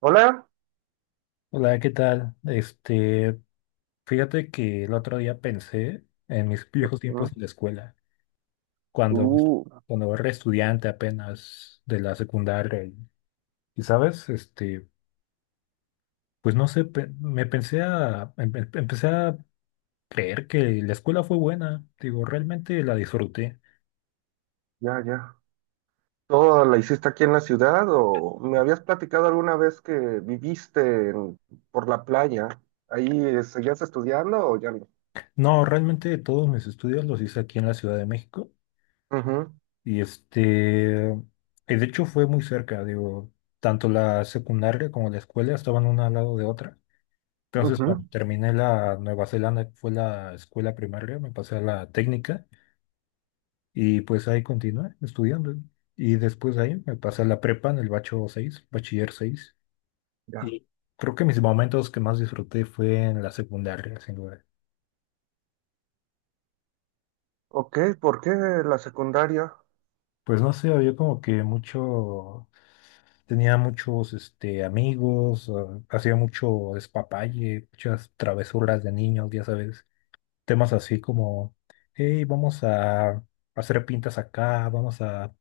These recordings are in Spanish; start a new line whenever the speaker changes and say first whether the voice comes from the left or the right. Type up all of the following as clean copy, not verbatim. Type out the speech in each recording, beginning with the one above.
right: Hola.
left: Hola, ¿qué tal? Fíjate que el otro día pensé en mis viejos
right: Mm,
left: tiempos en la escuela, cuando,
right: Uh,
left: cuando era estudiante apenas de la secundaria. Y, sabes, pues no sé, me pensé a, empecé a creer que la escuela fue buena. Digo, realmente la disfruté.
right: ya. ¿Todo la hiciste aquí en la ciudad o me habías platicado alguna vez que viviste por la playa? ¿Ahí seguías estudiando o ya no?
left: No, realmente todos mis estudios los hice aquí en la Ciudad de México. Y este, y de hecho fue muy cerca, digo, tanto la secundaria como la escuela estaban una al lado de otra.
right: Ujú,
left: Entonces,
right: ujú,
left: bueno, terminé la Nueva Zelanda, que fue la escuela primaria, me pasé a la técnica y pues ahí continué estudiando. Y después de ahí me pasé a la prepa en el bacho 6, bachiller seis.
right: ya.
left: Y creo que mis momentos que más disfruté fue en la secundaria, sin duda.
right: Ok, ¿por qué la secundaria?
left: Pues no sé, había como que mucho, tenía muchos amigos, hacía mucho despapalle, muchas travesuras de niños, ya sabes. Temas así como, hey, vamos a hacer pintas acá, vamos a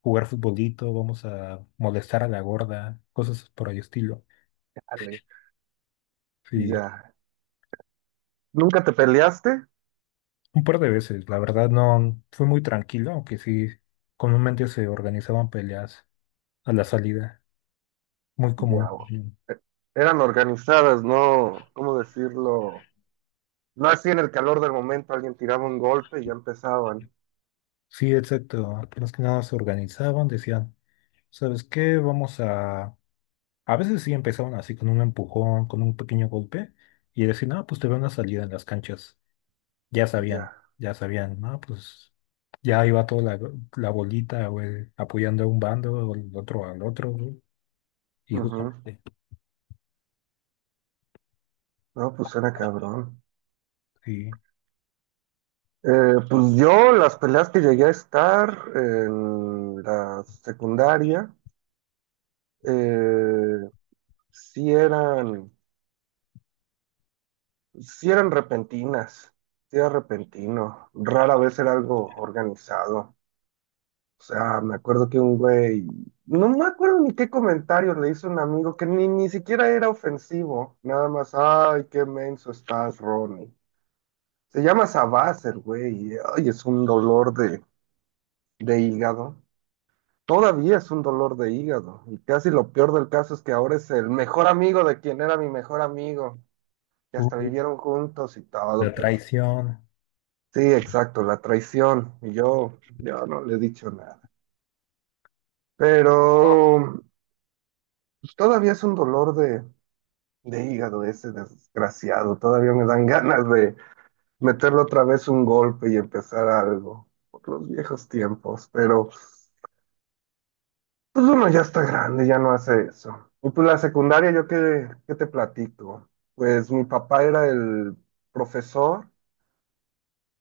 left: jugar futbolito, vamos a molestar a la gorda, cosas por el estilo.
right: Ale.
left: Sí,
right: Ya. ¿Nunca te peleaste?
left: un par de veces, la verdad no fue muy tranquilo, aunque sí, comúnmente se organizaban peleas a la salida, muy
right: Ya.
left: común. Ujú.
right: E- Eran organizadas, ¿no? ¿Cómo decirlo? No así en el calor del momento alguien tiraba un golpe y ya empezaban.
left: Sí, exacto, más que nada se organizaban, decían, ¿sabes qué? Vamos a... A veces sí empezaban así con un empujón, con un pequeño golpe, y decían, ah, pues te van a salir en las canchas. Ya sabían,
right: Ya.
left: ya sabían, ¿no? Pues ya iba toda la bolita, güey, apoyando a un bando, o el otro al otro, güey, y
right: Ujú.
left: justamente,
right: No, pues era cabrón.
left: sí,
right: Pues yo las peleas que llegué a estar en la secundaria eh, sí eran, sí eran repentinas, sí era repentino, rara vez era algo organizado. O sea, me acuerdo que un güey, no me acuerdo ni qué comentario le hizo un amigo que ni siquiera era ofensivo, nada más, ay, qué menso estás, Ronnie. Se llama Sabás el güey, y, ay, es un dolor de hígado. Todavía es un dolor de hígado. Y casi lo peor del caso es que ahora es el mejor amigo de quien era mi mejor amigo. Y
left: uh,
right: hasta vivieron juntos y todo,
left: la
right: pero
left: traición,
right: sí, exacto, la traición. Y yo no le he dicho nada. Pero pues, todavía es un dolor de hígado ese desgraciado. Todavía me dan ganas de meterle otra vez un golpe y empezar algo. Por los viejos tiempos, pero... Pues uno ya está grande, ya no hace eso. Y pues la secundaria, yo qué te platico. Pues mi papá era el profesor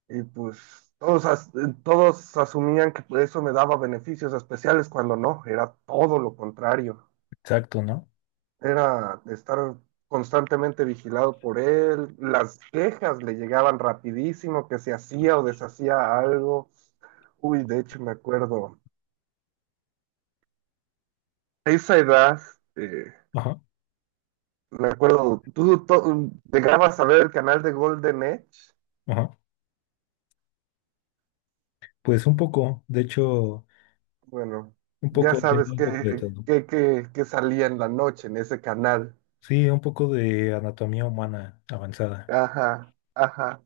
right: y pues todos asumían que eso me daba beneficios especiales cuando no, era todo lo contrario.
left: exacto, ¿no?
right: Era estar constantemente vigilado por él, las quejas le llegaban rapidísimo, que se hacía o deshacía algo. Uy, de hecho me acuerdo, a esa edad... eh,
left: Ajá,
right: Me acuerdo, llegabas a ver el canal de Golden Edge.
left: ajá. Pues un poco, de hecho,
right: Bueno,
left: un
right: ya
left: poco, tiene
right: sabes
left: un poco de todo.
right: que salía en la noche en ese canal.
left: Sí, un poco de anatomía humana avanzada.
right: Ajá, ajá.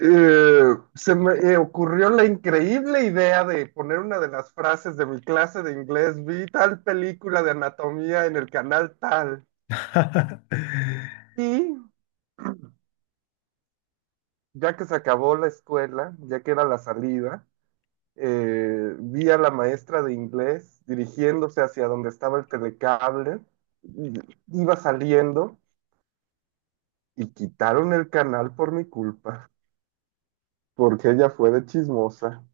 right: Se me ocurrió la increíble idea de poner una de las frases de mi clase de inglés. Vi tal película de anatomía en el canal tal. Y ya que se acabó la escuela, ya que era la salida. Vi a la maestra de inglés dirigiéndose hacia donde estaba el telecable, y iba saliendo y quitaron el canal por mi culpa, porque ella fue de chismosa.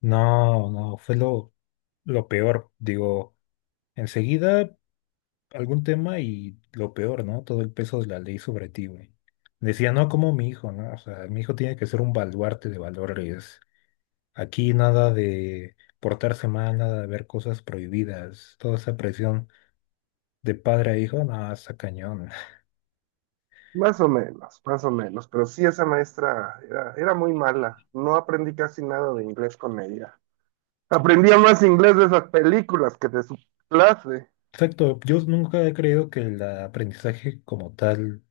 left: No, no, fue lo peor. Digo, enseguida algún tema y lo peor, ¿no? Todo el peso de la ley sobre ti, güey. Decía, no como mi hijo, ¿no? O sea, mi hijo tiene que ser un baluarte de valores. Aquí nada de portarse mal, nada de ver cosas prohibidas. Toda esa presión de padre a hijo, no, está cañón.
right: Más o menos, pero sí esa maestra era muy mala. No aprendí casi nada de inglés con ella. Aprendía más inglés de esas películas que de su clase.
left: Exacto, yo nunca he creído que el aprendizaje como tal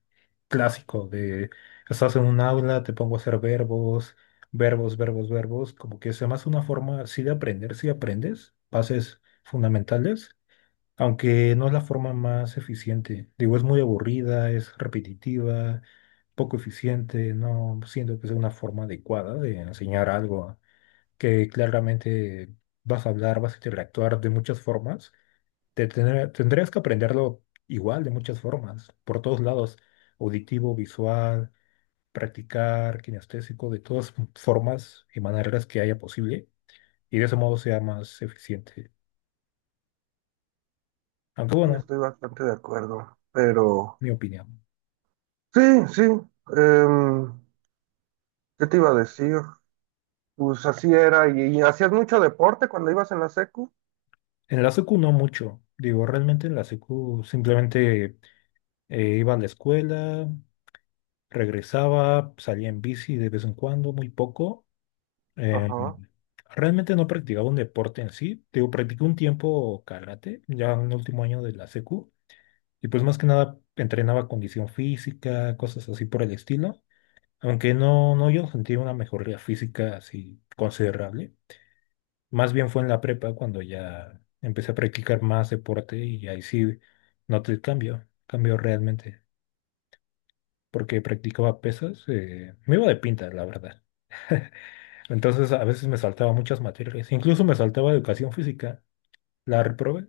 left: clásico de estás en un aula, te pongo a hacer verbos, verbos, verbos, verbos, como que sea más una forma así de aprender, si aprendes, bases fundamentales aunque no es la forma más eficiente. Digo, es muy aburrida, es repetitiva, poco eficiente, no siento que sea una forma adecuada de enseñar algo que claramente vas a hablar, vas a interactuar de muchas formas. Tendrías que aprenderlo igual de muchas formas, por todos lados, auditivo, visual, practicar, kinestésico, de todas formas y maneras que haya posible, y de ese modo sea más eficiente. Aunque
right: Sí,
left: bueno,
right: estoy bastante de acuerdo, pero
left: mi opinión.
right: sí, sí. em, ¿Qué te iba a decir? Pues así era, y hacías mucho deporte cuando ibas en la secu.
left: En la secu no mucho. Digo, realmente en la secu simplemente iba a la escuela, regresaba, salía en bici de vez en cuando, muy poco. Eh,
right: Ajá,
left: realmente no practicaba un deporte en sí. Digo, practiqué un tiempo karate, ya en el último año de la secu. Y pues más que nada entrenaba condición física, cosas así por el estilo. Aunque no, no yo sentía una mejoría física así considerable. Más bien fue en la prepa cuando ya empecé a practicar más deporte y ahí sí noté el cambio, cambio realmente, porque practicaba pesas, me iba de pinta, la verdad. Entonces a veces me saltaba muchas materias, incluso me saltaba educación física, la reprobé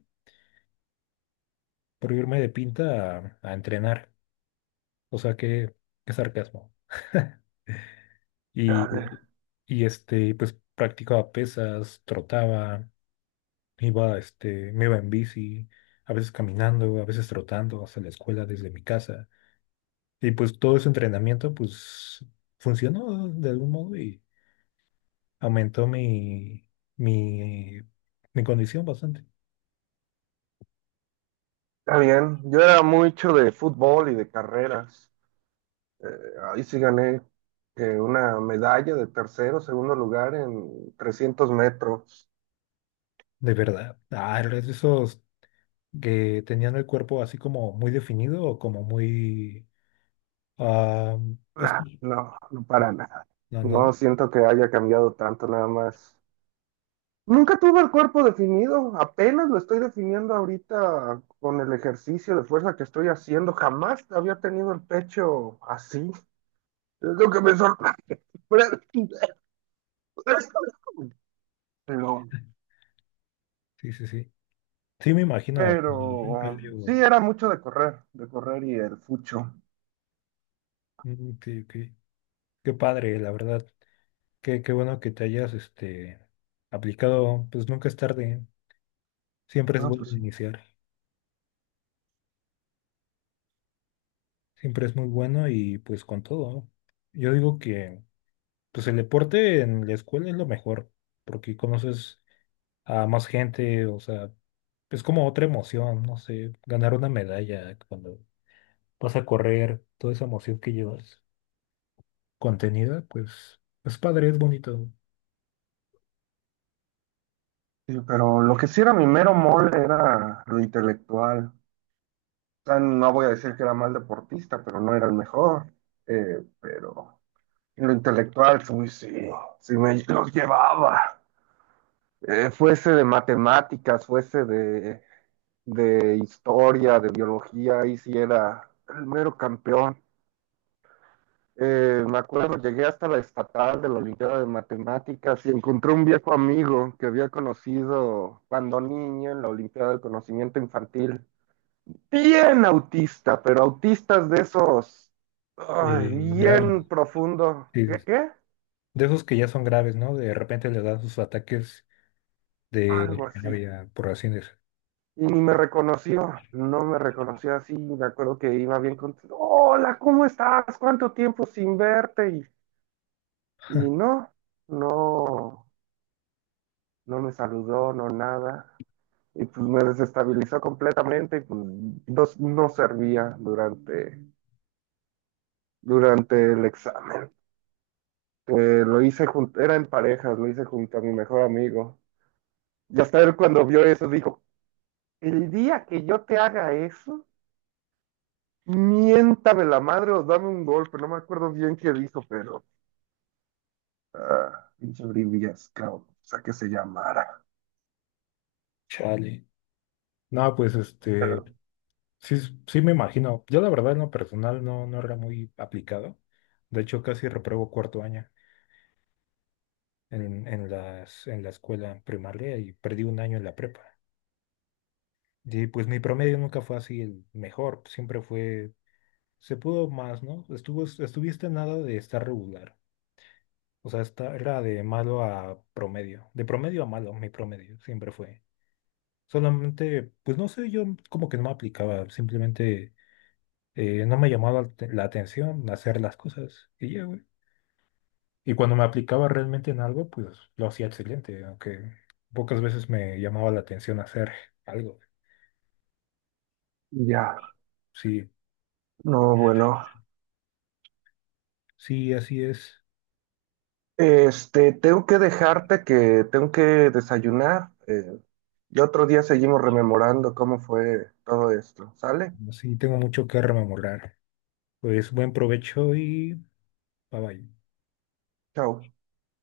left: por irme de pinta a entrenar, o sea, qué, qué sarcasmo. Y,
right: dale,
left: y pues practicaba pesas, trotaba, iba, me iba en bici, a veces caminando, a veces trotando hasta la escuela desde mi casa. Y pues todo ese entrenamiento, pues, funcionó de algún modo y aumentó mi, mi condición bastante.
right: está bien. Yo era mucho de fútbol y de carreras. Eh, Ahí sí gané una medalla de tercero, segundo lugar en 300 metros.
left: ¿De verdad? Ah, eres de esos que tenían el cuerpo así como muy definido o como muy... ah, es-
right: Nah, no, no para nada.
left: no, no.
right: No siento que haya cambiado tanto nada más. Nunca tuve el cuerpo definido, apenas lo estoy definiendo ahorita con el ejercicio de fuerza que estoy haciendo. Jamás había tenido el pecho así. Es lo que me sorprende. Pero,
left: Sí, sí, sí. Sí, me imagino. Un
right: pero sí,
left: cambio.
right: era mucho de correr y el fucho.
left: Mm, sí, qué padre, la verdad. Qué bueno que te hayas aplicado, pues nunca es tarde, siempre es
right: No,
left: bueno
right: pues sí.
left: iniciar, siempre es muy bueno y pues con todo, ¿no? Yo digo que pues el deporte en la escuela es lo mejor, porque conoces a más gente, o sea, es como otra emoción, no sé, ganar una medalla cuando vas a correr, toda esa emoción que llevas contenida, pues es padre, es bonito,
right: Sí, pero lo que sí era mi mero mole era lo intelectual. O sea, no voy a decir que era mal deportista, pero no era el mejor. Pero en lo intelectual, sí, sí, sí me los llevaba. Fuese de matemáticas, fuese de historia, de biología, ahí sí era el mero campeón. Me acuerdo, llegué hasta la estatal de la Olimpiada de Matemáticas y encontré un viejo amigo que había conocido cuando niño en la Olimpiada del Conocimiento Infantil. Bien autista, pero autistas de esos ay,
left: grave,
right: bien profundo.
left: sí, sí,
right: ¿Qué,
left: sí.
right: qué?
left: De esos que ya son graves, ¿no? De repente les dan sus ataques
right: Algo
left: de
right: así.
left: Navidad, por así decirlo.
right: Y ni me reconoció, no me reconoció así. Me acuerdo que iba bien contento. Hola, ¿cómo estás? ¿Cuánto tiempo sin verte? Y no, no me saludó, no nada. Y pues me desestabilizó completamente y pues no, no servía durante el examen. Lo hice junto, era en parejas, lo hice junto a mi mejor amigo. Y hasta él cuando vio eso dijo, el día que yo te haga eso, miéntame la madre o dame un golpe. No me acuerdo bien qué dijo, pero... ah, pinche brillas, cabrón. O sea, que se llamara.
left: Chale. No, pues este,
right: Pero
left: sí, sí me imagino. Yo la verdad en lo personal no, no era muy aplicado. De hecho, casi repruebo cuarto año en la escuela primaria y perdí un año en la prepa. Y pues mi promedio nunca fue así el mejor, siempre fue, se pudo más, ¿no? Estuvo, estuviste a nada de estar regular. O sea, era de malo a promedio, de promedio a malo, mi promedio siempre fue. Solamente, pues no sé, yo como que no me aplicaba, simplemente no me llamaba la atención hacer las cosas y ya, güey. Y cuando me aplicaba realmente en algo, pues lo hacía excelente, aunque pocas veces me llamaba la atención hacer algo.
right: ya.
left: Sí,
right: No, bueno.
left: sí, así es.
right: Este, tengo que dejarte que tengo que desayunar. Y otro día seguimos rememorando cómo fue todo esto. ¿Sale?
left: Así tengo mucho que rememorar. Pues buen provecho y bye bye.
right: Chao.